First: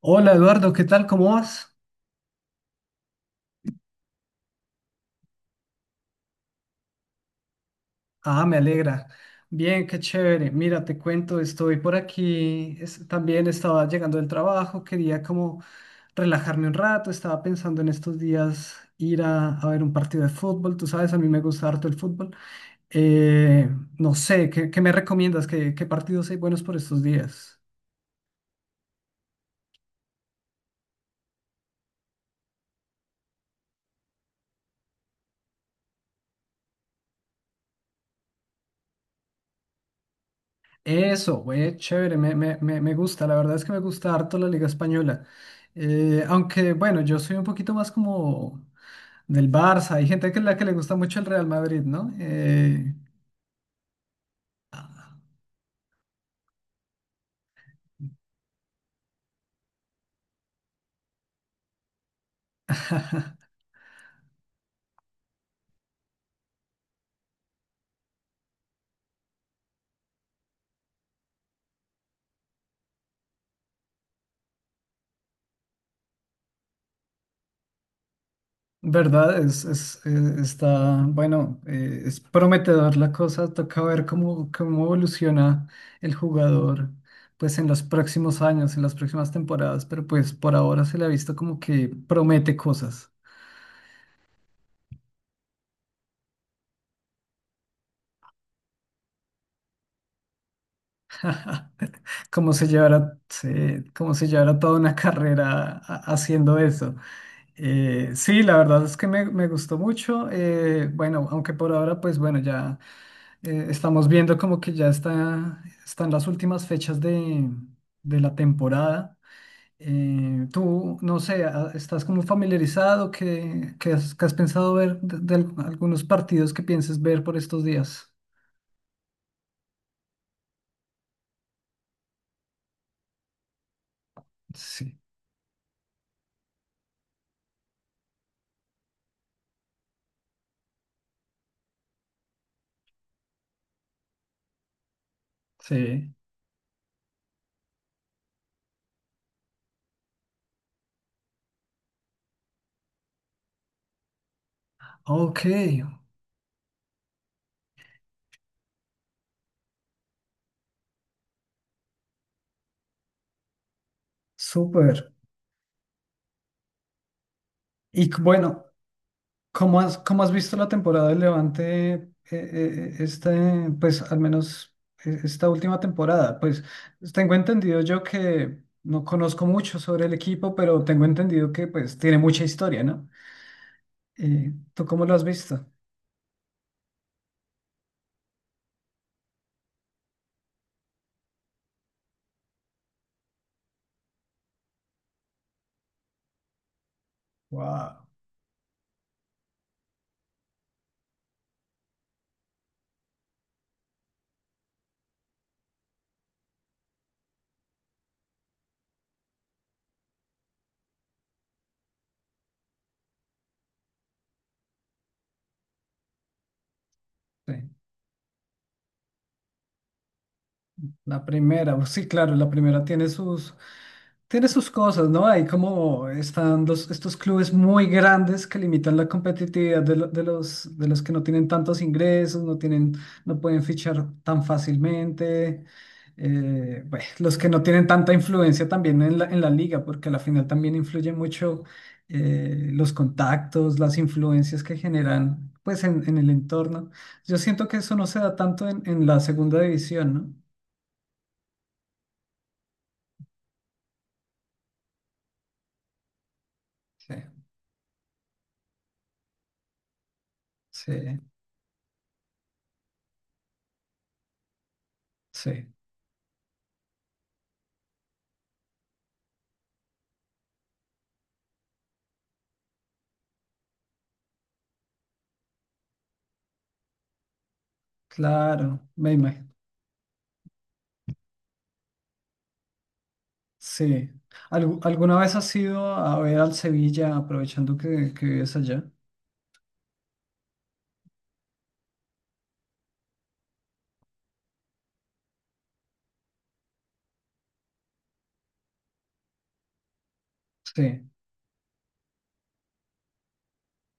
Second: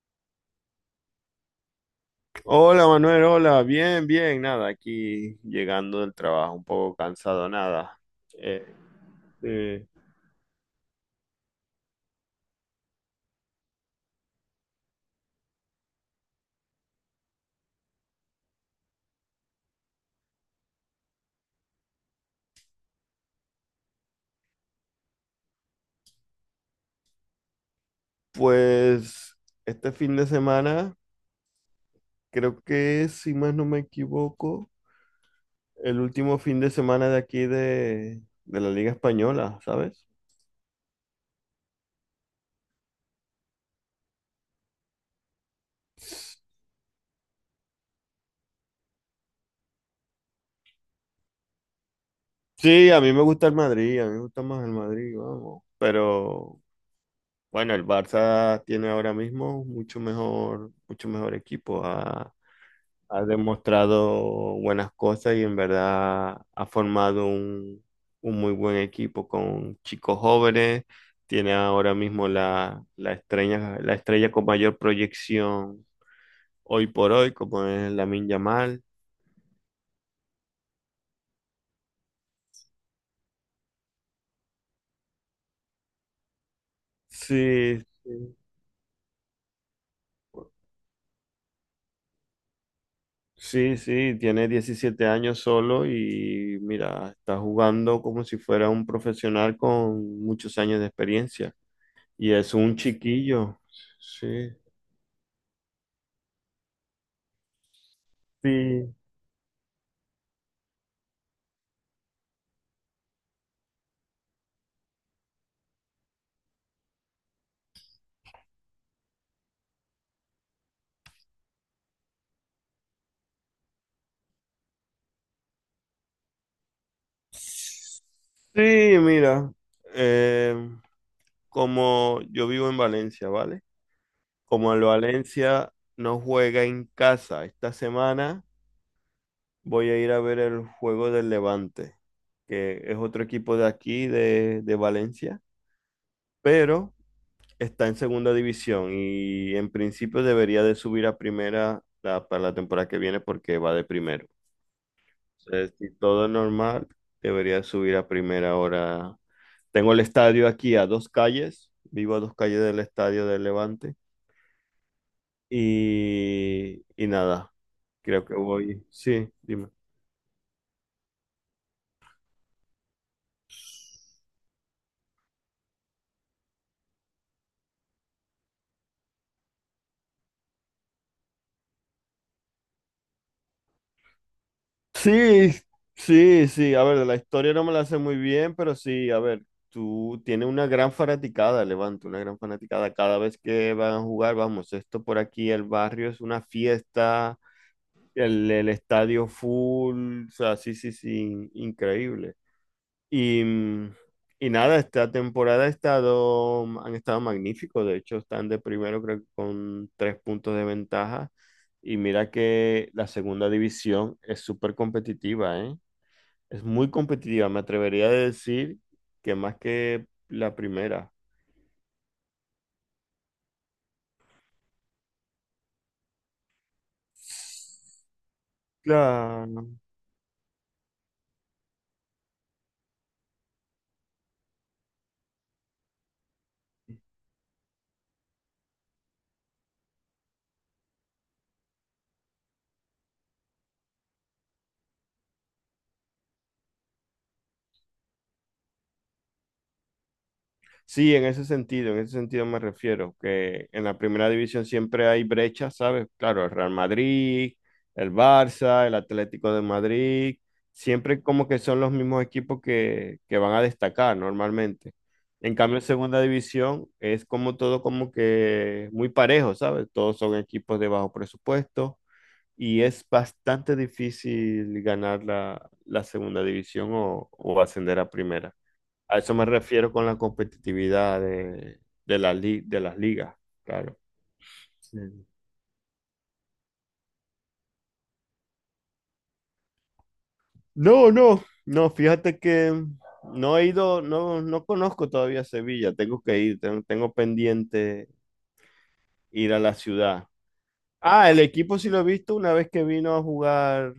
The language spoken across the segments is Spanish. Hola Eduardo, ¿qué tal? ¿Cómo vas? Hola Manuel, hola, bien, bien, nada, aquí llegando del trabajo, un poco cansado, nada. Ah, me Eh, alegra. Bien, eh, qué chévere. Mira, te cuento, estoy por aquí. También estaba llegando del trabajo, quería como relajarme un rato. Estaba pensando en estos días ir a ver un partido de fútbol. Tú sabes, a mí me gusta harto el fútbol. Eh, no sé, ¿qué me recomiendas? ¿Qué partidos hay buenos por estos días? pues este fin de semana, creo que si más no me equivoco, el último fin de semana de aquí de la Liga Española, ¿sabes? Eso, güey, chévere, me gusta. La verdad es que me gusta harto la Liga Española. Aunque, bueno, yo soy un poquito más como del Barça. Hay gente que le gusta mucho el Real Madrid, ¿no? Sí, Eh, a mí me gusta el Madrid, a mí me gusta más el Madrid, vamos. Pero bueno, el Barça tiene ahora mismo mucho mejor equipo. Ha demostrado buenas cosas y en verdad ha formado un muy buen equipo con chicos jóvenes. Tiene ahora mismo la estrella con mayor proyección hoy por hoy, como es Lamine Yamal. verdad, es prometedor la cosa. Toca ver cómo evoluciona el jugador, pues en Sí, los sí, próximos años, en las próximas temporadas. Pero pues por ahora se le ha visto como que promete cosas. sí, sí, tiene 17 años solo y mira, está jugando como si fuera un profesional con muchos años de experiencia. Y Como es se un llevará, chiquillo, como se sí. llevará toda una carrera haciendo eso. Sí, la verdad Sí, es que me gustó mucho. Bueno, aunque por ahora, pues bueno, ya. Estamos viendo como que ya está, están las últimas fechas de la temporada. Tú, no sé, ¿estás como familiarizado? ¿Qué has pensado ver de algunos partidos que pienses ver por estos días? sí, mira, eh, como yo vivo en Valencia, ¿vale? Como el Sí, Valencia no juega en casa esta semana, voy a ir a ver el juego del Levante, que es otro equipo de aquí, de Valencia, sí. pero está en segunda división y en principio debería de subir a primera para la temporada que viene porque va de primero. Ok, Sea, si todo normal, debería subir a primera hora. Tengo el estadio aquí a dos calles, vivo a dos calles del estadio del Levante. súper. Y nada, Y c- creo que bueno. voy. Sí, dime. Cómo has visto la temporada del Levante, este, pues al menos esta última temporada? Pues tengo entendido yo que no conozco mucho sobre el equipo, pero tengo entendido que pues tiene mucha historia, ¿no? ¿Tú cómo lo has Sí, visto? sí, sí. A ver, de la historia no me la sé muy bien, pero sí, a ver, tú tienes una gran fanaticada, Levante, una gran fanaticada. Cada vez que van a jugar, vamos, esto por aquí, el barrio es una fiesta. Wow. El estadio full, o sea, sí, sí, sí, increíble. Y, mm, y nada, esta temporada ha estado, han estado magníficos, de hecho están de primero creo que con tres puntos de ventaja. Y mira que la segunda división es súper competitiva, ¿eh? Es muy competitiva, me atrevería a decir que más que la primera. La primera, pues sí, claro, la primera tiene tiene sus cosas, ¿no? Hay como están estos clubes muy grandes que limitan la Claro, competitividad de los que no tienen tantos ingresos, no tienen, no pueden fichar tan fácilmente. Bueno, los que no tienen tanta influencia también en en la liga, porque a la final también influye mucho los contactos, las influencias que generan, pues, en el entorno. Yo siento que eso no se da tanto en la segunda división, ¿no? sí, en ese sentido me refiero, que en la primera división siempre hay brechas, ¿sabes? Claro, el Real Sí. Madrid, el Barça, el Atlético de Madrid, Sí, siempre como que son los mismos equipos que van a destacar normalmente. En sí, cambio, en segunda división es como todo como que muy parejo, ¿sabes? Todos son equipos de bajo presupuesto y es bastante difícil ganar la segunda división o ascender a primera. claro, me A eso me imagino. refiero con la competitividad de de las ligas, claro. Sí. Sí. ¿Alguna vez has ido a ver al Sevilla aprovechando que vives allá? No, no, no, fíjate que no he ido, no conozco todavía Sevilla, tengo que ir, tengo pendiente ir a la ciudad. Sí, Ah, el equipo sí lo he visto una vez que vino a jugar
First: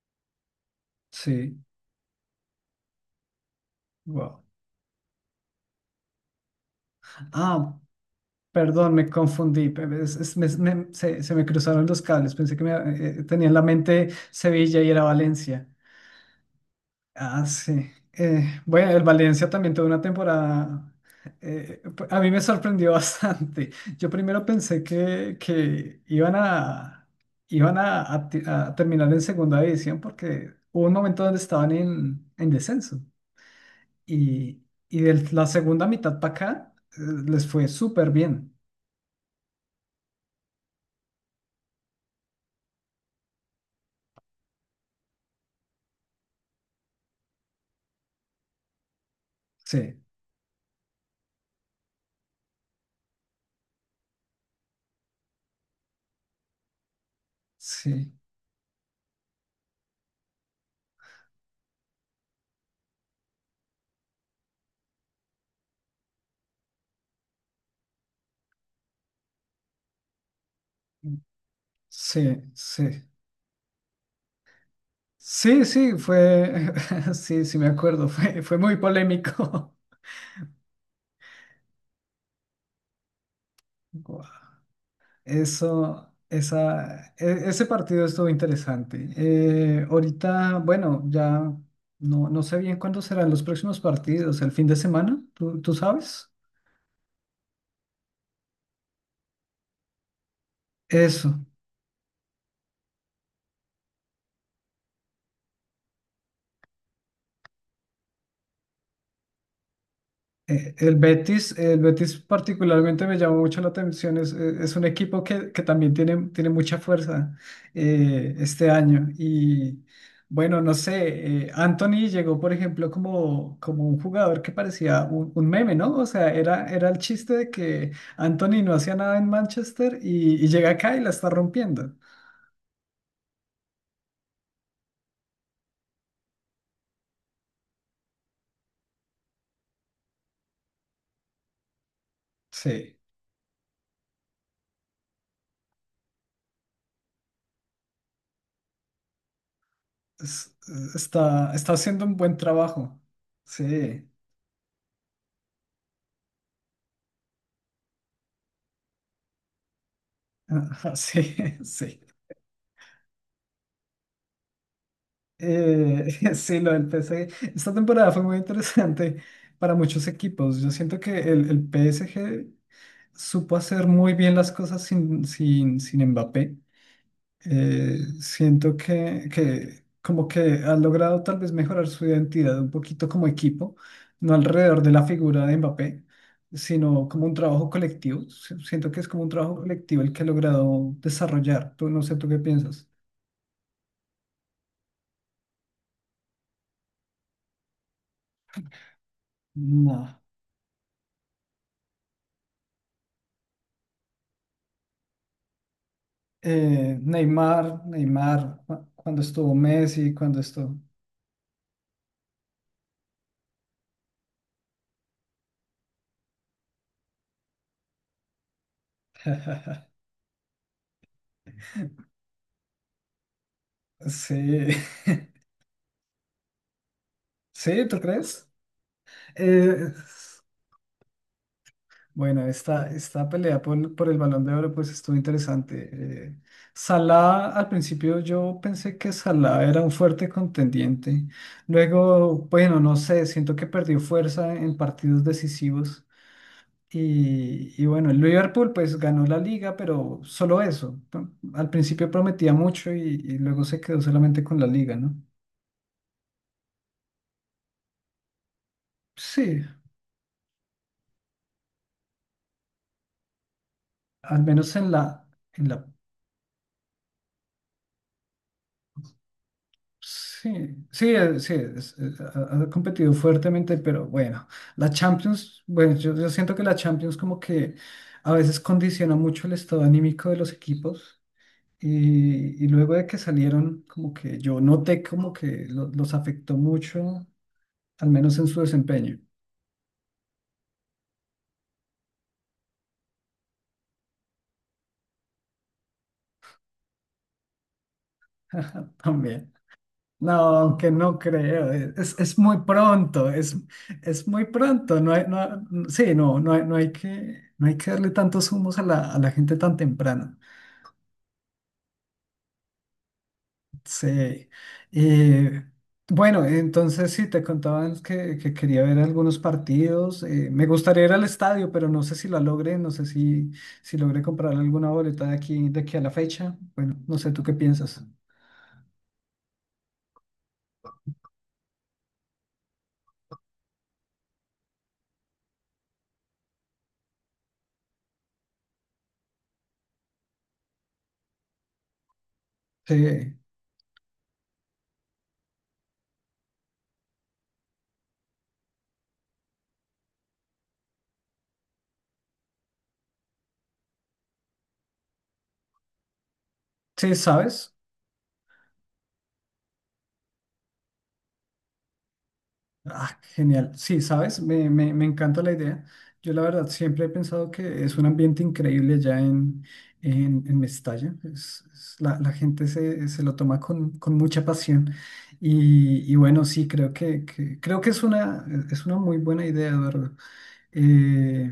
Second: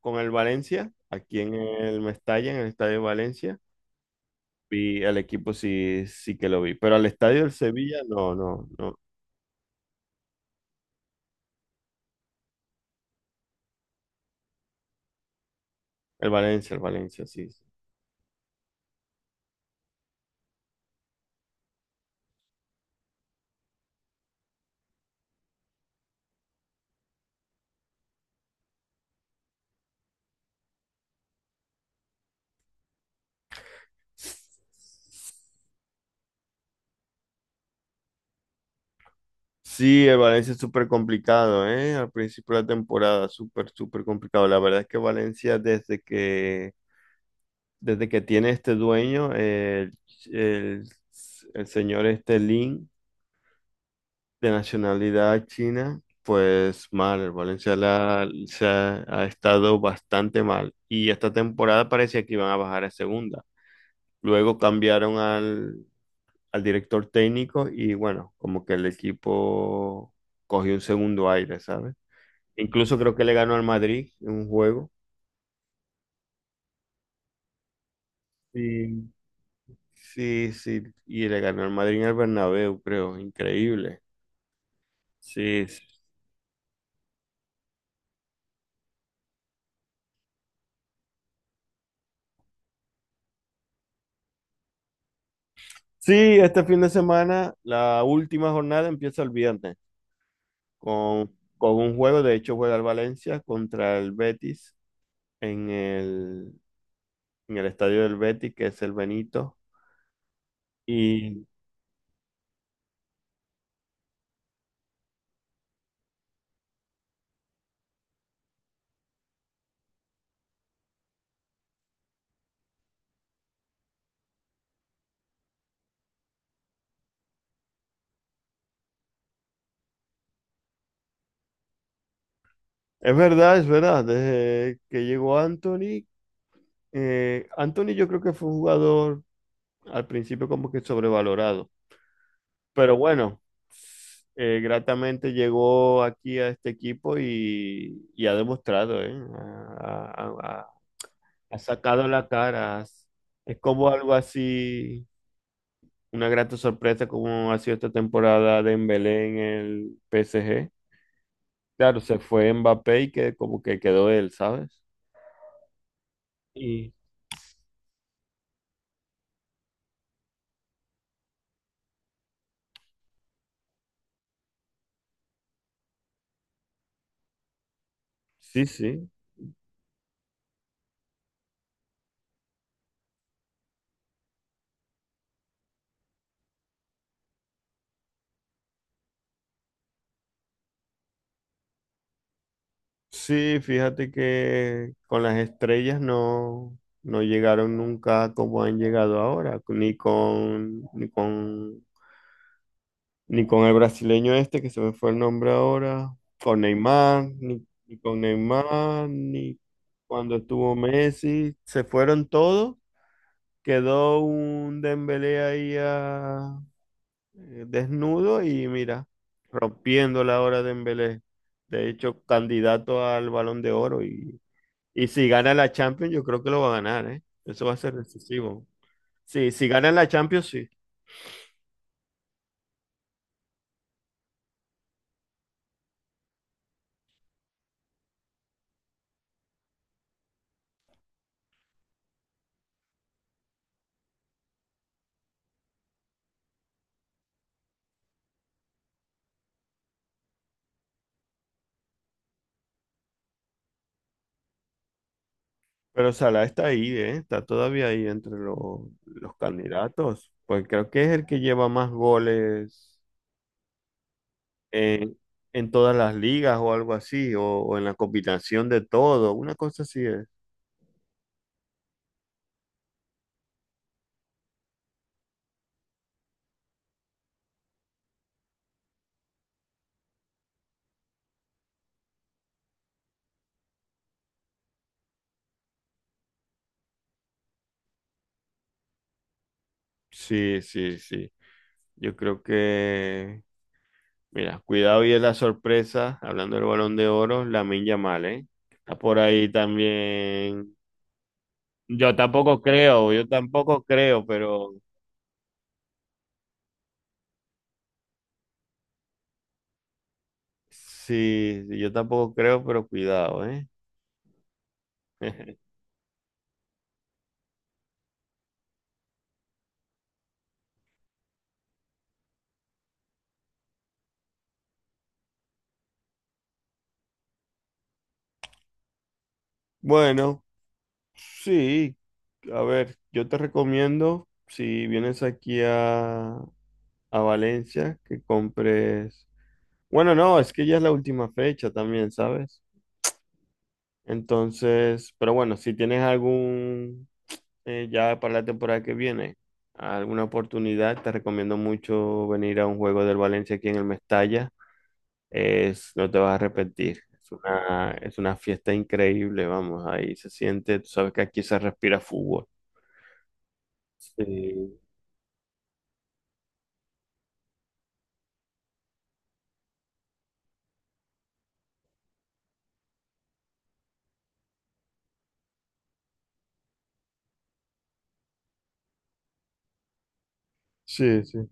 con el Valencia, aquí en sí, el Mestalla, en el Estadio de Valencia, wow. vi el equipo sí, sí que lo vi, pero al Estadio del Ah, Sevilla no, no, perdón, no, me confundí. Se me cruzaron los cables. Pensé que me, tenía en la mente Sevilla y era Valencia. El Valencia, Ah, sí. sí. Bueno, el Valencia también tuvo una temporada. A mí me sorprendió bastante. Yo primero pensé que iban a, iban a, a terminar en segunda división porque hubo un momento donde estaban en descenso. Sí. Y, y de la segunda mitad para acá, les fue súper bien. Sí, el Valencia es súper complicado, ¿eh? Al principio de la temporada, súper, súper complicado. La verdad es que Valencia, desde que tiene este dueño, Sí, el- el señor este Lin, de nacionalidad china, pues mal. Sí. Se ha estado bastante mal. Y esta temporada parecía que iban a bajar a segunda. Luego cambiaron al director técnico y bueno, como que el equipo cogió un segundo aire, ¿sabes? Sí, Incluso sí. creo que le ganó al Madrid en un juego. Sí, sí, fue, sí, sí me acuerdo, fue, fue muy Sí, polémico. sí, sí, y le ganó al Madrid en el Bernabéu, creo, increíble. Guau. Sí, sí, Eso, esa, e- ese partido estuvo interesante. Ahorita, bueno, ya no, no sé bien cuándo serán los próximos partidos, el fin de semana, ¿tú sí, sabes? este fin de semana, la última jornada empieza el viernes con, Eso. con un juego, de hecho juega el Valencia contra el Betis en el, en el estadio del Betis, que es el Benito. Y El Betis particularmente me llama mucho la atención, es un equipo que también tiene, tiene mucha fuerza este año y bueno, no sé, Anthony llegó por ejemplo como, como un jugador que parecía un meme, ¿no? O sea, era, era el chiste de que Anthony no hacía nada en Manchester y llega acá y la está rompiendo. Es verdad, desde que llegó Anthony, Anthony yo creo que fue un jugador al principio como que sobrevalorado, pero Sí, bueno, gratamente llegó aquí a este equipo y ha demostrado, ¿eh? Ha, ha- es- ha- está, ha está haciendo sacado un la buen cara. trabajo. Es como Sí, algo así, una grata sorpresa como ha sido esta temporada de Dembélé en el PSG. sí, Claro, sí. se fue Mbappé y que como que quedó él, ¿sabes? Sí, lo del Y PSG. Esta temporada fue muy interesante para muchos equipos. Yo siento que el PSG supo hacer muy bien las cosas sin Mbappé. Sí, Siento sí. Que como que ha logrado tal vez mejorar su identidad un poquito como equipo, no alrededor de la figura de Mbappé, sino como un trabajo colectivo. Si- Siento que es como un trabajo colectivo el que ha logrado desarrollar. Tú, no sé, ¿tú qué piensas? Sí, fíjate que con las estrellas no, no llegaron nunca como han llegado ahora, ni No. con, ni con, ni con el brasileño este que se me fue el nombre ahora, con Neymar, ni, Neymar, ni con Neymar, Neymar, cuando estuvo ni Messi, cuando cuando estuvo estuvo... Messi, se fueron todos, quedó un Dembélé ahí desnudo y mira, rompiendo la hora de Dembélé, de hecho candidato al Balón de Oro y Sí, y si gana la Champions, yo creo que lo va a ganar, ¿eh? Eso va a sí, ser ¿tú crees? decisivo. Sí, si Eh, gana la Champions, sí. bueno, esta pelea por el Balón de Oro pues estuvo interesante. Eh, Salah, al principio yo pensé que Salah era un fuerte contendiente. Luego, bueno, no sé, siento que perdió fuerza en partidos decisivos. Y bueno, el Liverpool pues ganó la liga, pero solo eso. Al principio prometía mucho y luego se quedó solamente con la liga, ¿no? Pero Salah está ahí, ¿eh? Está todavía ahí entre los Sí, candidatos. Pues creo que es el que lleva más goles al menos en en, la, en en la, todas las ligas o algo así, o en la combinación de todo. Una cosa así es. sí, sí, sí, ha, ha competido fuertemente, pero bueno, la Champions, bueno, yo siento que la Champions como que a veces condiciona mucho el estado anímico de los equipos. Y luego de que salieron, como que yo noté como que los afectó mucho, al menos en su desempeño. Sí, sí, sí. Yo creo que, mira, cuidado y es la sorpresa, hablando del Balón de Oro, Lamine Yamal, ¿eh? Está por ahí También. No, también. aunque no creo, Yo tampoco creo, es muy pero pronto, no hay, no, sí, no, no hay que darle tantos humos a a la gente tan temprano. sí, sí, yo tampoco creo, pero cuidado, ¿eh? Sí. Eh, bueno, entonces sí, te contaban que quería ver algunos partidos, me gustaría ir al estadio, pero no sé si la logré, no sé si, si logré comprar alguna boleta de aquí a la fecha, bueno, no sé, ¿tú qué piensas? Bueno, sí, a ver, yo te recomiendo, si vienes aquí a Valencia, que compres... Bueno, no, es que ya es la última fecha también, ¿sabes? Sí, Entonces, pero bueno, si tienes algún, ya para la temporada que viene, alguna oportunidad, te recomiendo mucho venir a un juego del Valencia aquí en el Mestalla. Es, no te vas a arrepentir. sí, Es ¿sabes? una, es una fiesta increíble, vamos, ahí se siente, tú sabes que aquí se respira fútbol. Ah, genial. Sí, sabes, me, Sí. me, me encanta la idea. Yo la verdad siempre he pensado que es un ambiente increíble ya en Mestalla. Es- la, la gente se lo toma con mucha pasión. Y bueno, sí, creo creo que es una muy buena idea, Eduardo. Sí, sí. Eh,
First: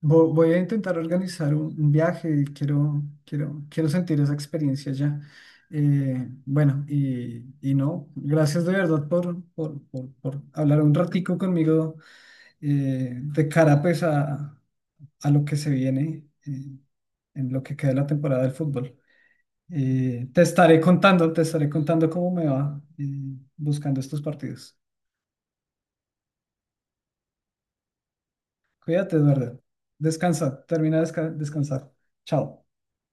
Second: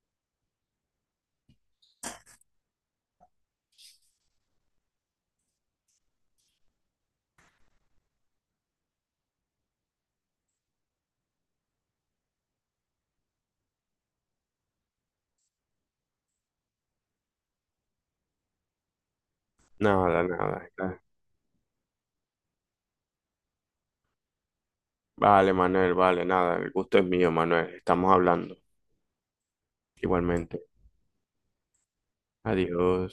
voy a intentar organizar un viaje, quiero, quiero, quiero sentir esa experiencia ya. Bueno, y no, gracias de verdad por hablar un ratico conmigo de cara pues a lo que se viene en lo que queda de la temporada del fútbol. Nada, nada, nada. Te estaré contando cómo me va buscando estos partidos. Vale, Manuel, vale, nada. El gusto es mío, Manuel. Estamos hablando. Cuídate, Eduardo. Descansa, Igualmente. termina de descansar. Chao. Adiós.